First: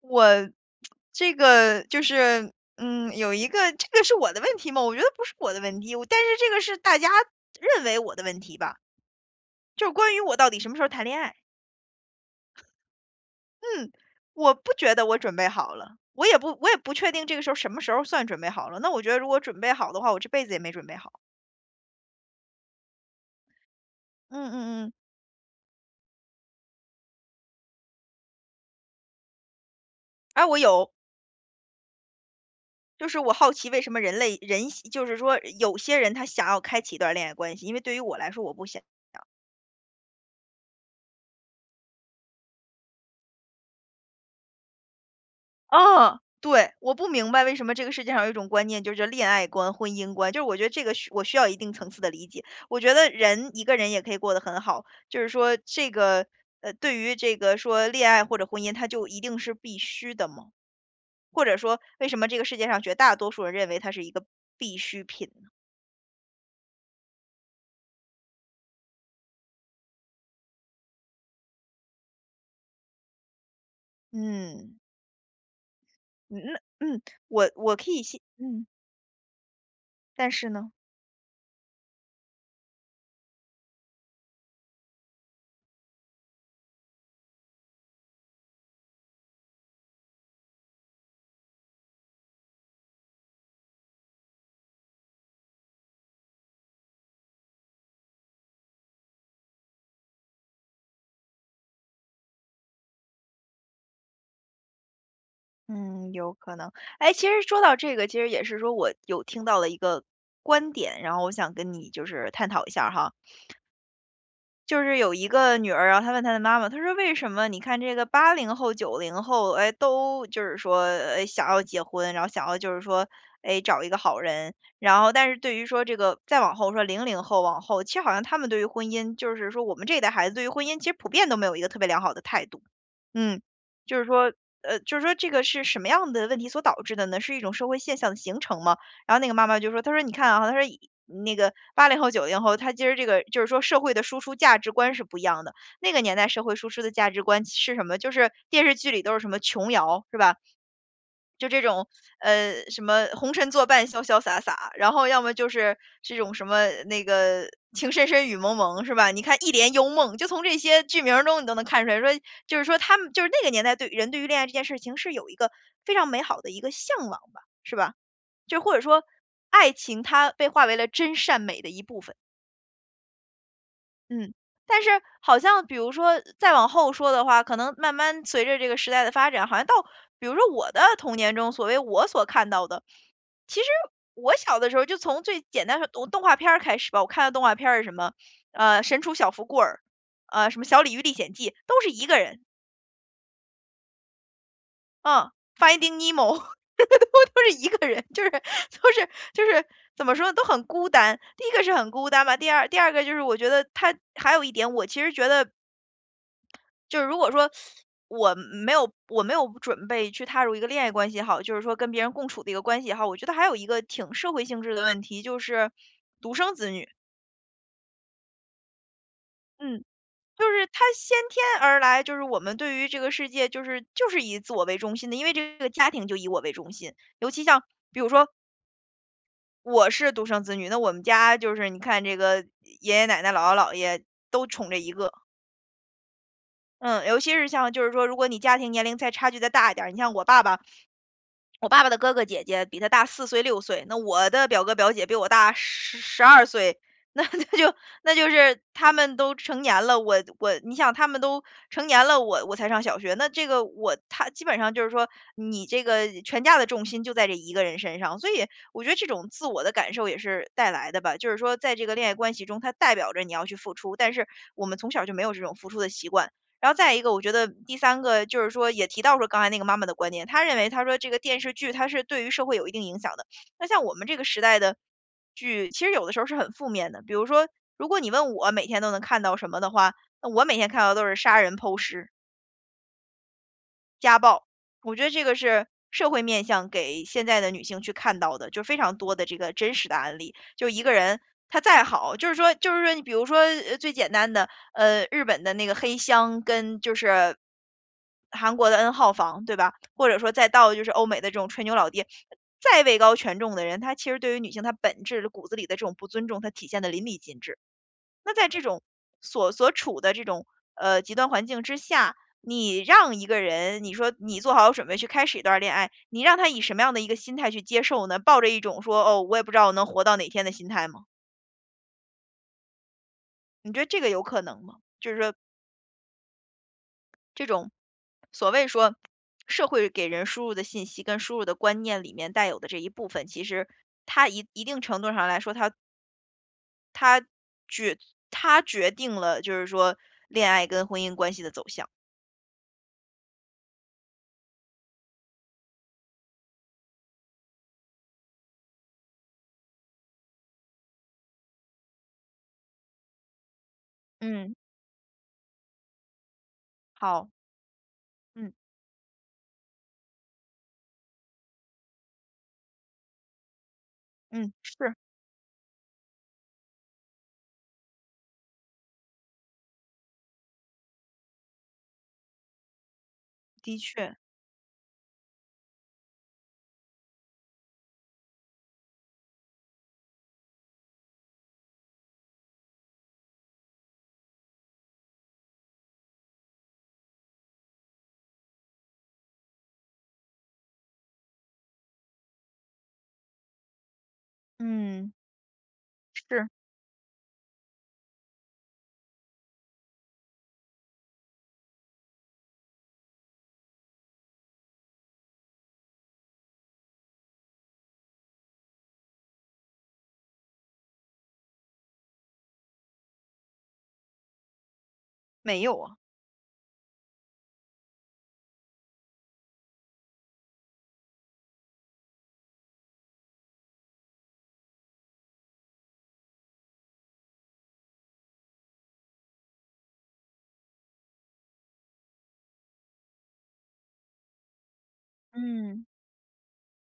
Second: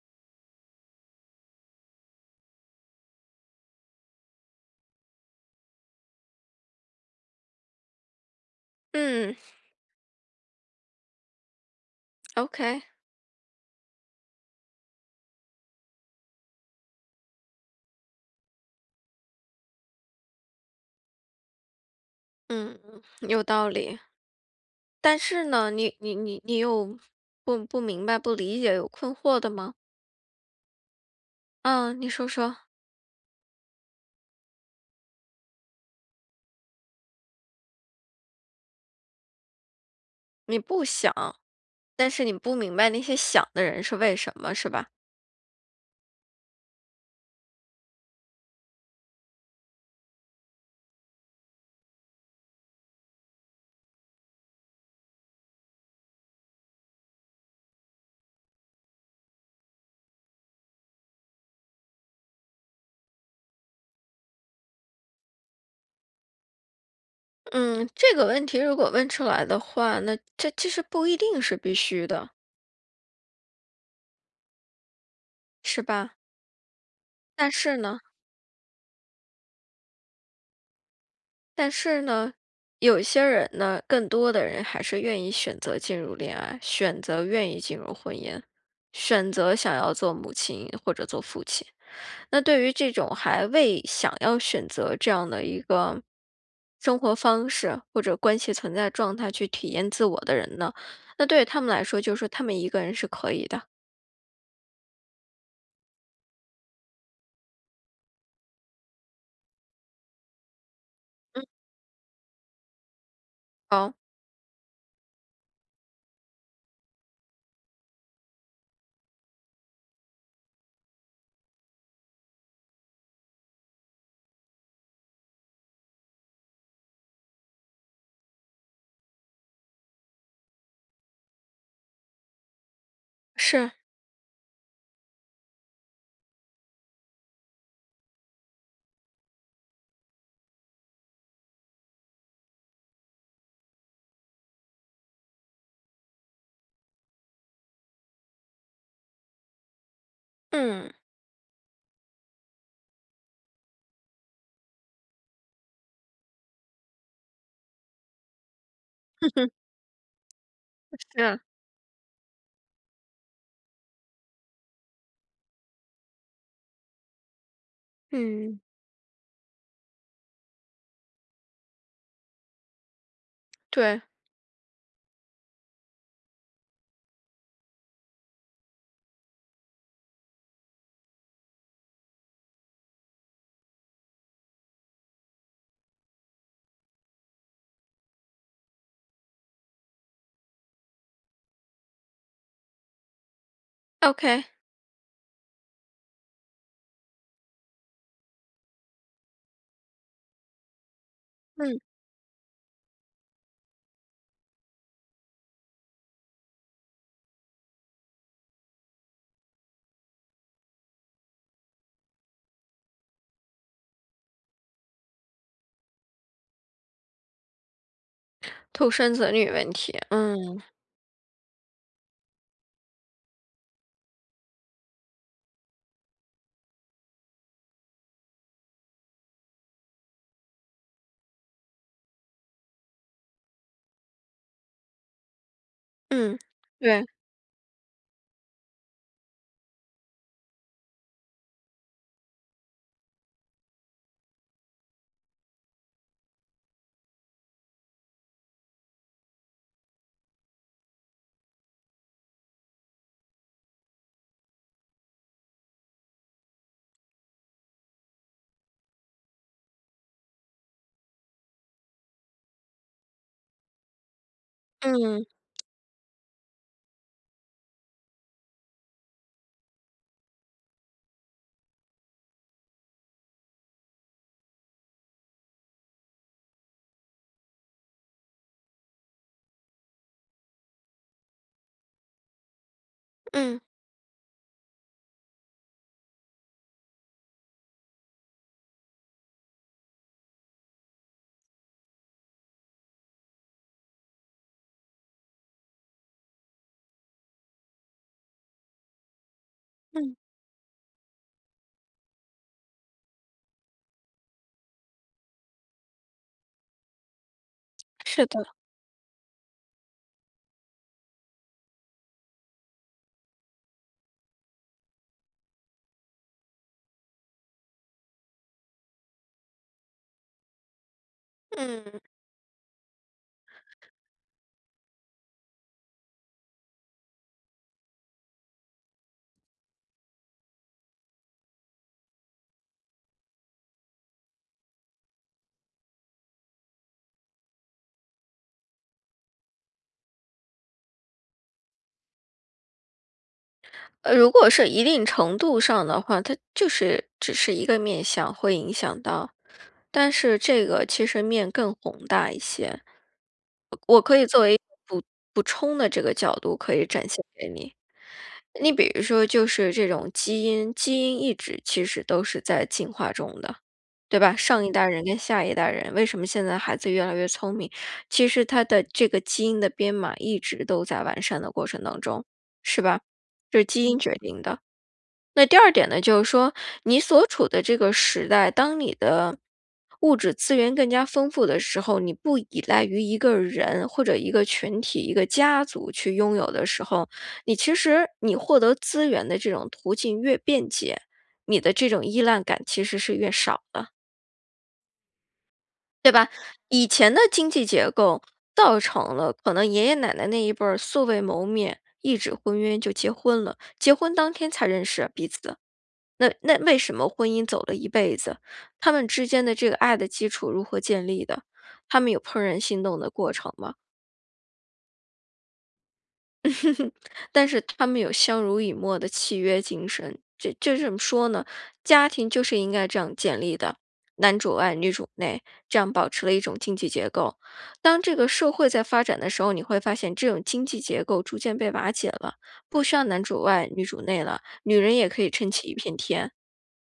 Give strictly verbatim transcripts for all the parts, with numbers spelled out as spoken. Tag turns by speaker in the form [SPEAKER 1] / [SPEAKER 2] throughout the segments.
[SPEAKER 1] 我这个就是，嗯，有一个这个是我的问题吗？我觉得不是我的问题，我但是这个是大家认为我的问题吧，
[SPEAKER 2] 嗯
[SPEAKER 1] 就是关于我到底什么时候谈恋爱。
[SPEAKER 2] ，O K,
[SPEAKER 1] 嗯，我不觉得我准备好了，我也不我也不确定这个时候什么时候算准备好了。那我觉得如果准备好的话，我这辈子也没准备好。
[SPEAKER 2] 嗯，有道理。
[SPEAKER 1] 嗯嗯嗯，
[SPEAKER 2] 但是呢，你你你你有不不明白、不理解、有困惑的吗？
[SPEAKER 1] 哎，我有，
[SPEAKER 2] 嗯，你说说。
[SPEAKER 1] 就是我好奇为什么人类人就是说有些人他想要开启一段恋爱关系，因为对于我来说我不想。
[SPEAKER 2] 你不想，但是你不明白那些想的人是为什么，是吧？
[SPEAKER 1] 嗯，对，我不明白为什么这个世界上有一种观念，就是恋爱观、婚姻观，就是我觉得这个需我需要一定层次的理解。我觉得人一个人也可以过得很好，就是说这个呃，对于这个说恋爱或者婚姻，它就一定是必须的吗？或者说，为什么这个世界上绝大多数人认为它是一个必需品呢？
[SPEAKER 2] 嗯，这个问题如果问出来的话，那这其实不一定是必须的，
[SPEAKER 1] 嗯，
[SPEAKER 2] 是吧？
[SPEAKER 1] 嗯那嗯，我
[SPEAKER 2] 但
[SPEAKER 1] 我
[SPEAKER 2] 是
[SPEAKER 1] 可
[SPEAKER 2] 呢。
[SPEAKER 1] 以信，嗯，但是呢？
[SPEAKER 2] 但是呢，有些人呢，更多的人还是愿意选择进入恋爱，选择愿意进入婚姻，选择想要做母亲或者做父亲。那对于这种还未想要选择这样的一个生活方式或者关系存在状态去体验自我的人呢，那对于他们来说，就是说他们一个人是可以的。
[SPEAKER 1] 嗯，有可能。哎，其实说到这个，其实也是说我有听到了一个观点，然后我
[SPEAKER 2] 嗯，
[SPEAKER 1] 想跟你就是探讨一下儿哈。
[SPEAKER 2] 好，
[SPEAKER 1] 就是有一个女儿，然后她问她的妈妈，她说："为什么你看这个八零后、九零后，哎，都就是说，哎，想要结婚，然后想要就是说，哎，找一个好人。然后，但是对于说这个再往后说零零后往后，其实好像他们对于婚姻，就是说我们这一代孩子对于婚姻，其实普遍都没有一个特别良好的态度。嗯，
[SPEAKER 2] 是，
[SPEAKER 1] 就是说，呃，就是说这个是什么样的问题所导致的呢？是一种社会现象的形成吗？然后那个妈妈就说，她说："你看啊，她说那个八零后、九零后，她其实这个就是说社会的输出价值观是不一样的。那个年代社会输出的价值观是什么？就是电视剧里都是什么琼瑶，是吧？
[SPEAKER 2] 嗯，
[SPEAKER 1] 就这种，呃，什么红尘作伴，潇潇洒洒，然后要么就是这种什么那个情深深雨蒙蒙，是吧？你看一帘幽梦，就从这些 剧名儿中
[SPEAKER 2] 是，
[SPEAKER 1] 你都能看出来说，就是说他们就是那个年代对人对于恋爱这件事情是有一个非常美好的一个向往吧，是吧？
[SPEAKER 2] 嗯，
[SPEAKER 1] 就或者说爱情它被化为了真善美的一部分，
[SPEAKER 2] 对
[SPEAKER 1] 嗯。但是好像比如说再往后说的话，可能慢慢随着这个时代的发展，好像到比如说我的童年中，所谓我所看到的，其实我小的时候就从最简单的动动画片儿开始吧，我看的动画片儿是什么，呃，《神厨小福贵儿》，呃，什么《小鲤鱼历险记》，都是一个人，
[SPEAKER 2] ，OK,
[SPEAKER 1] 嗯，《Finding Nemo》都是一个人，就是都是就是怎么说呢，都很孤单。第一个是
[SPEAKER 2] 嗯，
[SPEAKER 1] 很孤单吧，第二第二个就是我觉得他还有一点，我其实觉得就是如果说我没有我没有准备去踏入一个恋爱关系也好，就是说跟别人共处的一个关系也好，我觉得还有一个挺社会性质的问题，就是独生子女。
[SPEAKER 2] 独生子女问
[SPEAKER 1] 嗯，
[SPEAKER 2] 题。
[SPEAKER 1] 就
[SPEAKER 2] 嗯，
[SPEAKER 1] 是他先天而来，就是我们对于这个世界，就是就是以自我为中心的，因为这个家庭就以我为中心。尤其像比如说我是独生子女，那我们家就是你看这个爷爷奶奶、姥姥姥爷都宠这一个。
[SPEAKER 2] 嗯，
[SPEAKER 1] 嗯，
[SPEAKER 2] 对。
[SPEAKER 1] 尤其是像就是说，如果你家庭年龄再差距再大一点儿，你像我爸爸，我爸爸的哥哥姐姐比他大四岁、六岁，那我的表哥表姐比我大十十二岁，那 那就那就是他们都成年了，我我你想他们都成年了，我我才上小学，那这个我他基本上就是说，你这个全家的重心就在这一个人身上，所以我觉得这种自我的感受也是带来的吧，就是说在这个恋爱关系中，它代表着你要去付出，但是我们从小就没
[SPEAKER 2] 嗯，
[SPEAKER 1] 有这种付出的习惯。然后再一个，我觉得第三个就是说，也提到说刚才那个妈妈的观点，她认为她说这个电视剧它是对于社会有一定影响的。那像我们这个时代的剧，其实有的时候是很负面的。比如说，如果你问我每天都能看到什么的话，那我每天看到都是杀人剖尸，
[SPEAKER 2] 嗯，
[SPEAKER 1] 家暴，我觉得这个是社会面向给现在的女性去看到的，就非常多的这个真实的案例。就一个人他再好，就是说，就是说，你比如说，呃，最简单的，呃，日本的那个黑箱跟就是韩国的 N 号房，对吧？或
[SPEAKER 2] 嗯，
[SPEAKER 1] 者说再到就是欧美的这种吹牛老爹，再位高权重的人，他其实对于女性他本质骨子里的这种不尊重，他体现的淋漓尽致。
[SPEAKER 2] 是
[SPEAKER 1] 那
[SPEAKER 2] 的。
[SPEAKER 1] 在这种所所处的这种呃极端环境之下，你让一个人，你说你做好准备去开始一段恋爱，你让他以什么样的一个心态去接受呢？抱着一种说哦，我也不知道我能活到哪天的心态吗？
[SPEAKER 2] 嗯，
[SPEAKER 1] 你觉得这个有可能吗？就是说这种所谓说社会给人输入的信息跟输入的观念里面带有的这一部分，其实它一一定程度上来说，它它决它决定了就是说恋爱跟婚姻关系的走向。
[SPEAKER 2] 呃，如果是一定程度上的话，它就是只是一个面相会影响到，但是这个其实面更宏大一些。我可以作
[SPEAKER 1] 嗯，
[SPEAKER 2] 为补补充的这个角度可以展现
[SPEAKER 1] 好。
[SPEAKER 2] 给你。
[SPEAKER 1] 嗯
[SPEAKER 2] 你比如说就是这种基因，基因一直其实都是在进化中的，对吧？
[SPEAKER 1] 嗯，
[SPEAKER 2] 上一代
[SPEAKER 1] 是，
[SPEAKER 2] 人跟下一代人，为什么现在孩子越来越聪明？其实他的这个基因的编码一直都在完善的过程当中，是吧？这是
[SPEAKER 1] 的
[SPEAKER 2] 基因决
[SPEAKER 1] 确，
[SPEAKER 2] 定的。那第二点呢，就是说你所处的这个时代，当你的物质资源更加丰富的时候，你不依赖于一个人或者一个群体、一个家族去拥有的时候，你其实你获得资源的这种途径越便捷，你的这种依赖感其实是越少的。
[SPEAKER 1] 嗯，是，
[SPEAKER 2] 以前的经济结构造成了可能爷爷奶奶那一辈儿素未谋面、一纸婚约就结婚了，结婚当天才认识彼此。那那为什么婚姻走了一辈子，他们之间的这个爱的基础如何建立的？他们有怦然心动的过程吗？
[SPEAKER 1] 没有啊，
[SPEAKER 2] 但是他们有相濡以沫的契约精神，这这怎么说呢？家庭就是应该这样建立的，男主外女主内，这样保持了一种经济结构。当这个社会在发展的时候，你会发现这种经济结构逐渐被瓦解了，不需要男主外女主内了，女人也可以撑起一
[SPEAKER 1] 嗯
[SPEAKER 2] 片天。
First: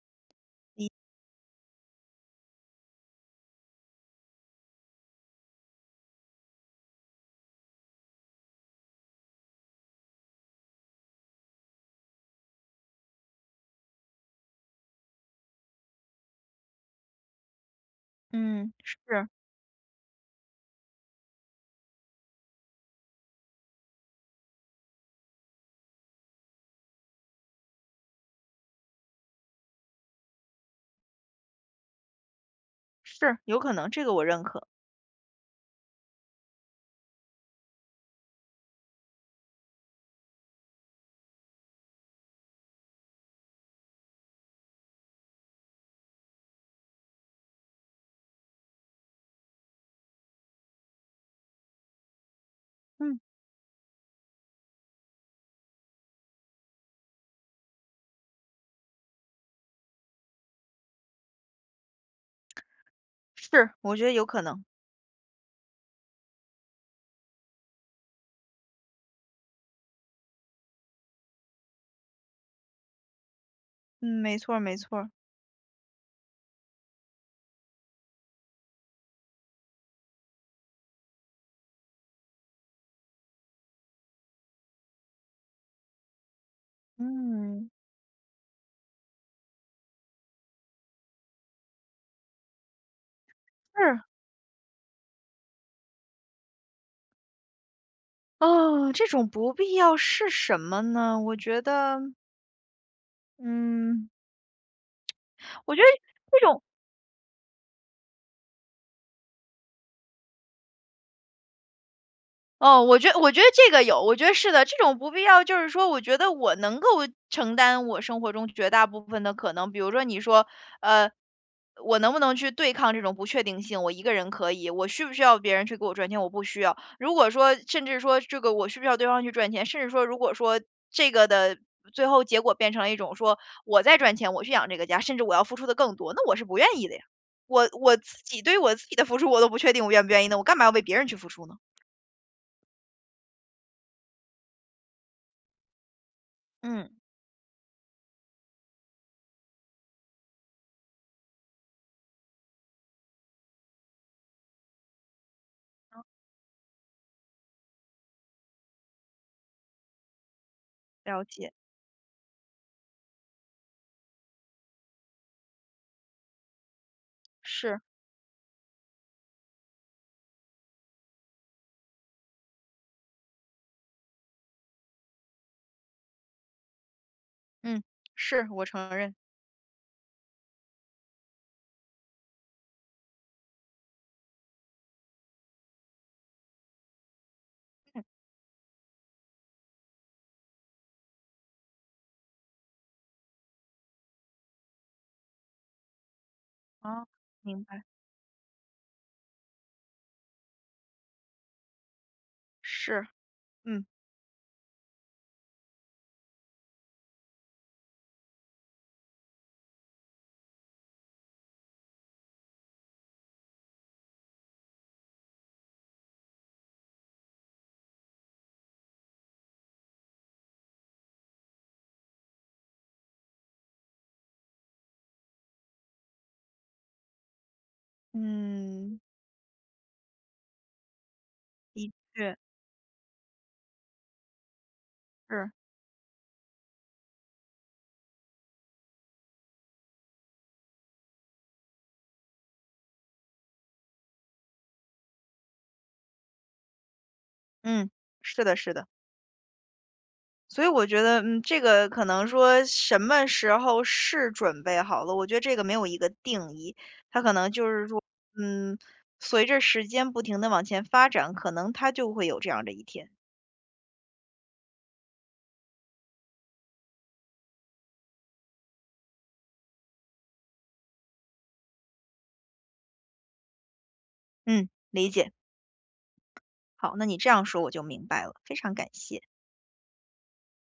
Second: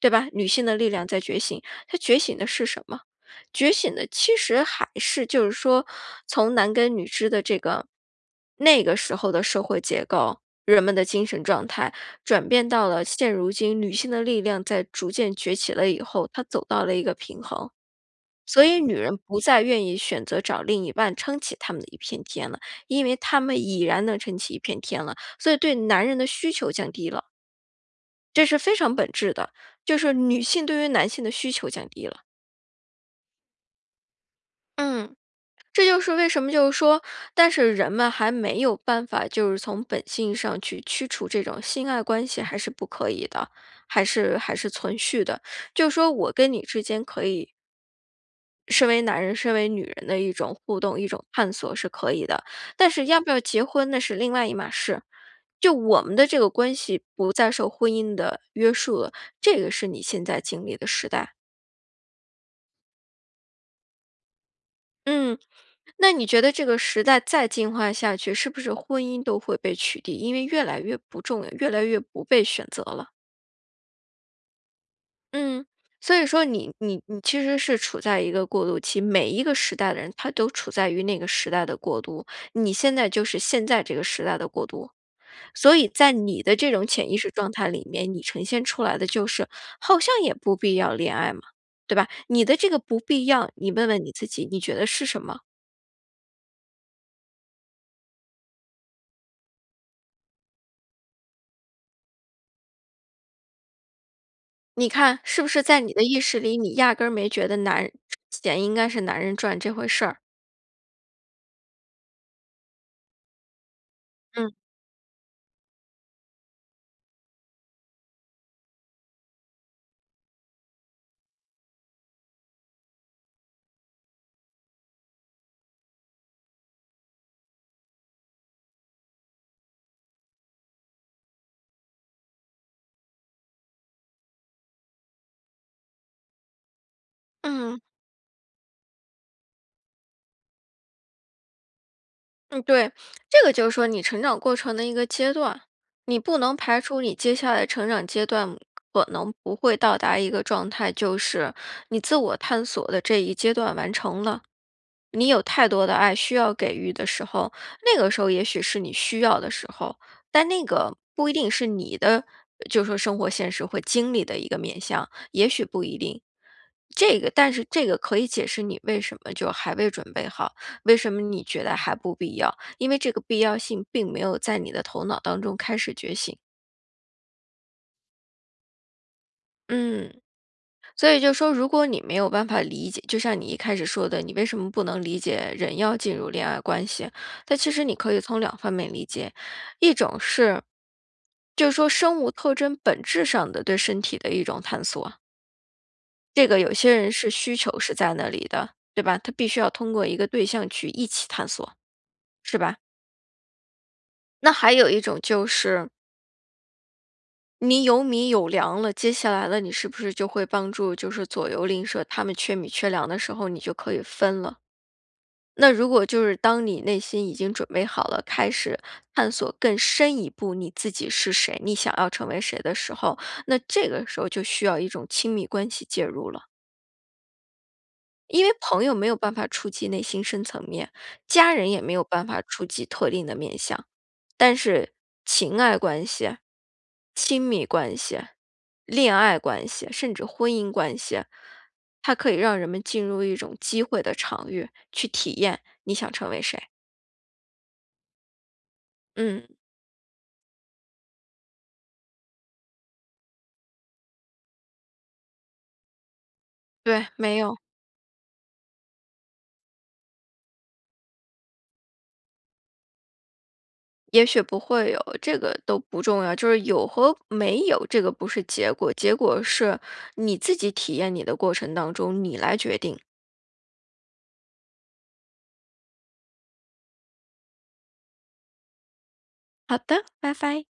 [SPEAKER 2] 对吧？女性的力量在觉醒，她觉醒的是什么？觉醒的其实还是就是说，从男耕女织的这个那个时候的社会结构，人们的精神状态转变到了现如今，女性的力量在逐渐崛起了以后，她走到了一个平衡。所
[SPEAKER 1] 嗯，
[SPEAKER 2] 以，女
[SPEAKER 1] 是
[SPEAKER 2] 人不再愿意选择找另一半撑起他们的一片天了，因为他们已然能撑起一片天了，所以对男人的需求降低了。这是非常本质的，就是女性对于男性的需求降低了。
[SPEAKER 1] 是，有可能，这个我认可，
[SPEAKER 2] 嗯，这就是为什么，就是说，但是人们还没有办法，就是从本性上去驱除这种性爱关系，还是不可以的，还是还是存续的。就是说我跟你之间可以，身为男人、身为女人的一种互动、一种探索是可以的，但是
[SPEAKER 1] 嗯，
[SPEAKER 2] 要不要结婚那是另外一码事。就我们的这个关系不再受婚姻的约束了，这个是你现在经历的时代。
[SPEAKER 1] 是，我觉得有可能，
[SPEAKER 2] 嗯，那你觉得这个时代再进化下去，是不是婚姻都会被取缔？因为越来越不重要，越来越不被选择了。
[SPEAKER 1] 嗯，没错儿没错儿，
[SPEAKER 2] 嗯，所以说你你你其实是处在一个过渡期，每一个时代的人他都处在于那个时代的过渡，你现在就是现在这个时代的过渡，所以在你的这种潜意识状态
[SPEAKER 1] 嗯，
[SPEAKER 2] 里面，你呈现出来的就是好像也不必要恋爱嘛，对吧？你的这个不必要，你问
[SPEAKER 1] 是，
[SPEAKER 2] 问你自己，你觉得是什么？
[SPEAKER 1] 啊这种不必要是什么呢？我觉得，嗯，
[SPEAKER 2] 你看，是不是
[SPEAKER 1] 我
[SPEAKER 2] 在
[SPEAKER 1] 觉得
[SPEAKER 2] 你的意
[SPEAKER 1] 这
[SPEAKER 2] 识里，
[SPEAKER 1] 种
[SPEAKER 2] 你压根儿没觉得男钱应该是男人赚这回事儿？
[SPEAKER 1] 哦，我觉我觉得这个有，我觉得是
[SPEAKER 2] 嗯。
[SPEAKER 1] 的，这种不必要，就是说，我觉得我能够承担我生活中绝大部分的可能。比如说，你说，呃，我能不能去对抗这种不确定性？我一个人可以，我需不需要别人去给我赚钱？我不需要。如果说，甚至说这个我需不需要对方去赚钱？甚至说，如果说这个的最后结果变成了一种说我在赚钱，我去养这个家，甚至我要付出的更多，那我是不愿意的呀。我
[SPEAKER 2] 嗯，
[SPEAKER 1] 我自己对于我自己的付出我都不确定我愿不愿意呢，我干嘛要为别人去付出呢？
[SPEAKER 2] 嗯，对，这个就是说你成长过程的一个阶段，你不能排
[SPEAKER 1] 嗯。
[SPEAKER 2] 除你接下来成长阶段可能不会到达一个状态，就是你自我探索的这一阶段完成了。你有太多的爱需要给予的时候，那个时候也许是你需要的时候，但那个
[SPEAKER 1] 了
[SPEAKER 2] 不一定
[SPEAKER 1] 解，
[SPEAKER 2] 是你的，就说生活现实会经历的一个面向，也许不一定。这个，但是
[SPEAKER 1] 是，
[SPEAKER 2] 这个可以解释你为什么就还未准备好，为什么你觉得还不必要，因为这个必要性并没有在你的头脑当中开始觉醒。
[SPEAKER 1] 嗯，是，我承认。
[SPEAKER 2] 嗯。所以就说，如果你没有办法理解，就像你一开始说的，你为什么不能理解人要进入恋爱关系？但其实你可以从两方面理解，一种是，就是说生物特征本质上的对身体的一种探索，这个有些
[SPEAKER 1] 啊
[SPEAKER 2] 人是需
[SPEAKER 1] 明
[SPEAKER 2] 求
[SPEAKER 1] 白，
[SPEAKER 2] 是在那里的，对吧？他必须要通过一个对象去一起探索，是吧？
[SPEAKER 1] 是，嗯，
[SPEAKER 2] 那还有一种就是。你有米有粮了，接下来了，你是不是就会帮助，就是左右邻舍他们缺米缺粮的时候，你就可以分了？那如果就是当你内心已经准备好了，开始探索更深一步你自己是谁，你想要成为谁的时候，那这个时候就需要一种亲密关系介入了。因为朋友
[SPEAKER 1] 嗯，
[SPEAKER 2] 没有办法触及内心深层面，家人也
[SPEAKER 1] 的
[SPEAKER 2] 没有办
[SPEAKER 1] 确
[SPEAKER 2] 法触及特定的面相，但是
[SPEAKER 1] 是，
[SPEAKER 2] 情爱关系、亲密关系、恋爱关系，甚至婚姻关系，它可以让人们进入一种机会的场域，去体验你想成为谁。
[SPEAKER 1] 嗯，是的，是的。
[SPEAKER 2] 嗯，
[SPEAKER 1] 所以我觉得，嗯，这个可能说什么时候是准备好了，我觉得这个没有一个定义，
[SPEAKER 2] 对，
[SPEAKER 1] 它可
[SPEAKER 2] 没
[SPEAKER 1] 能
[SPEAKER 2] 有，
[SPEAKER 1] 就是说，嗯，随着时间不停的往前发展，可能它就会有这样的一天。
[SPEAKER 2] 也许不会有，这个都不重要，就是有和没有，这个不是结果，结果是你自己体验你的过程当中，你来决定。
[SPEAKER 1] 嗯，理解。好，那你这样说我就明白了，非常感谢。
[SPEAKER 2] 好的，拜拜。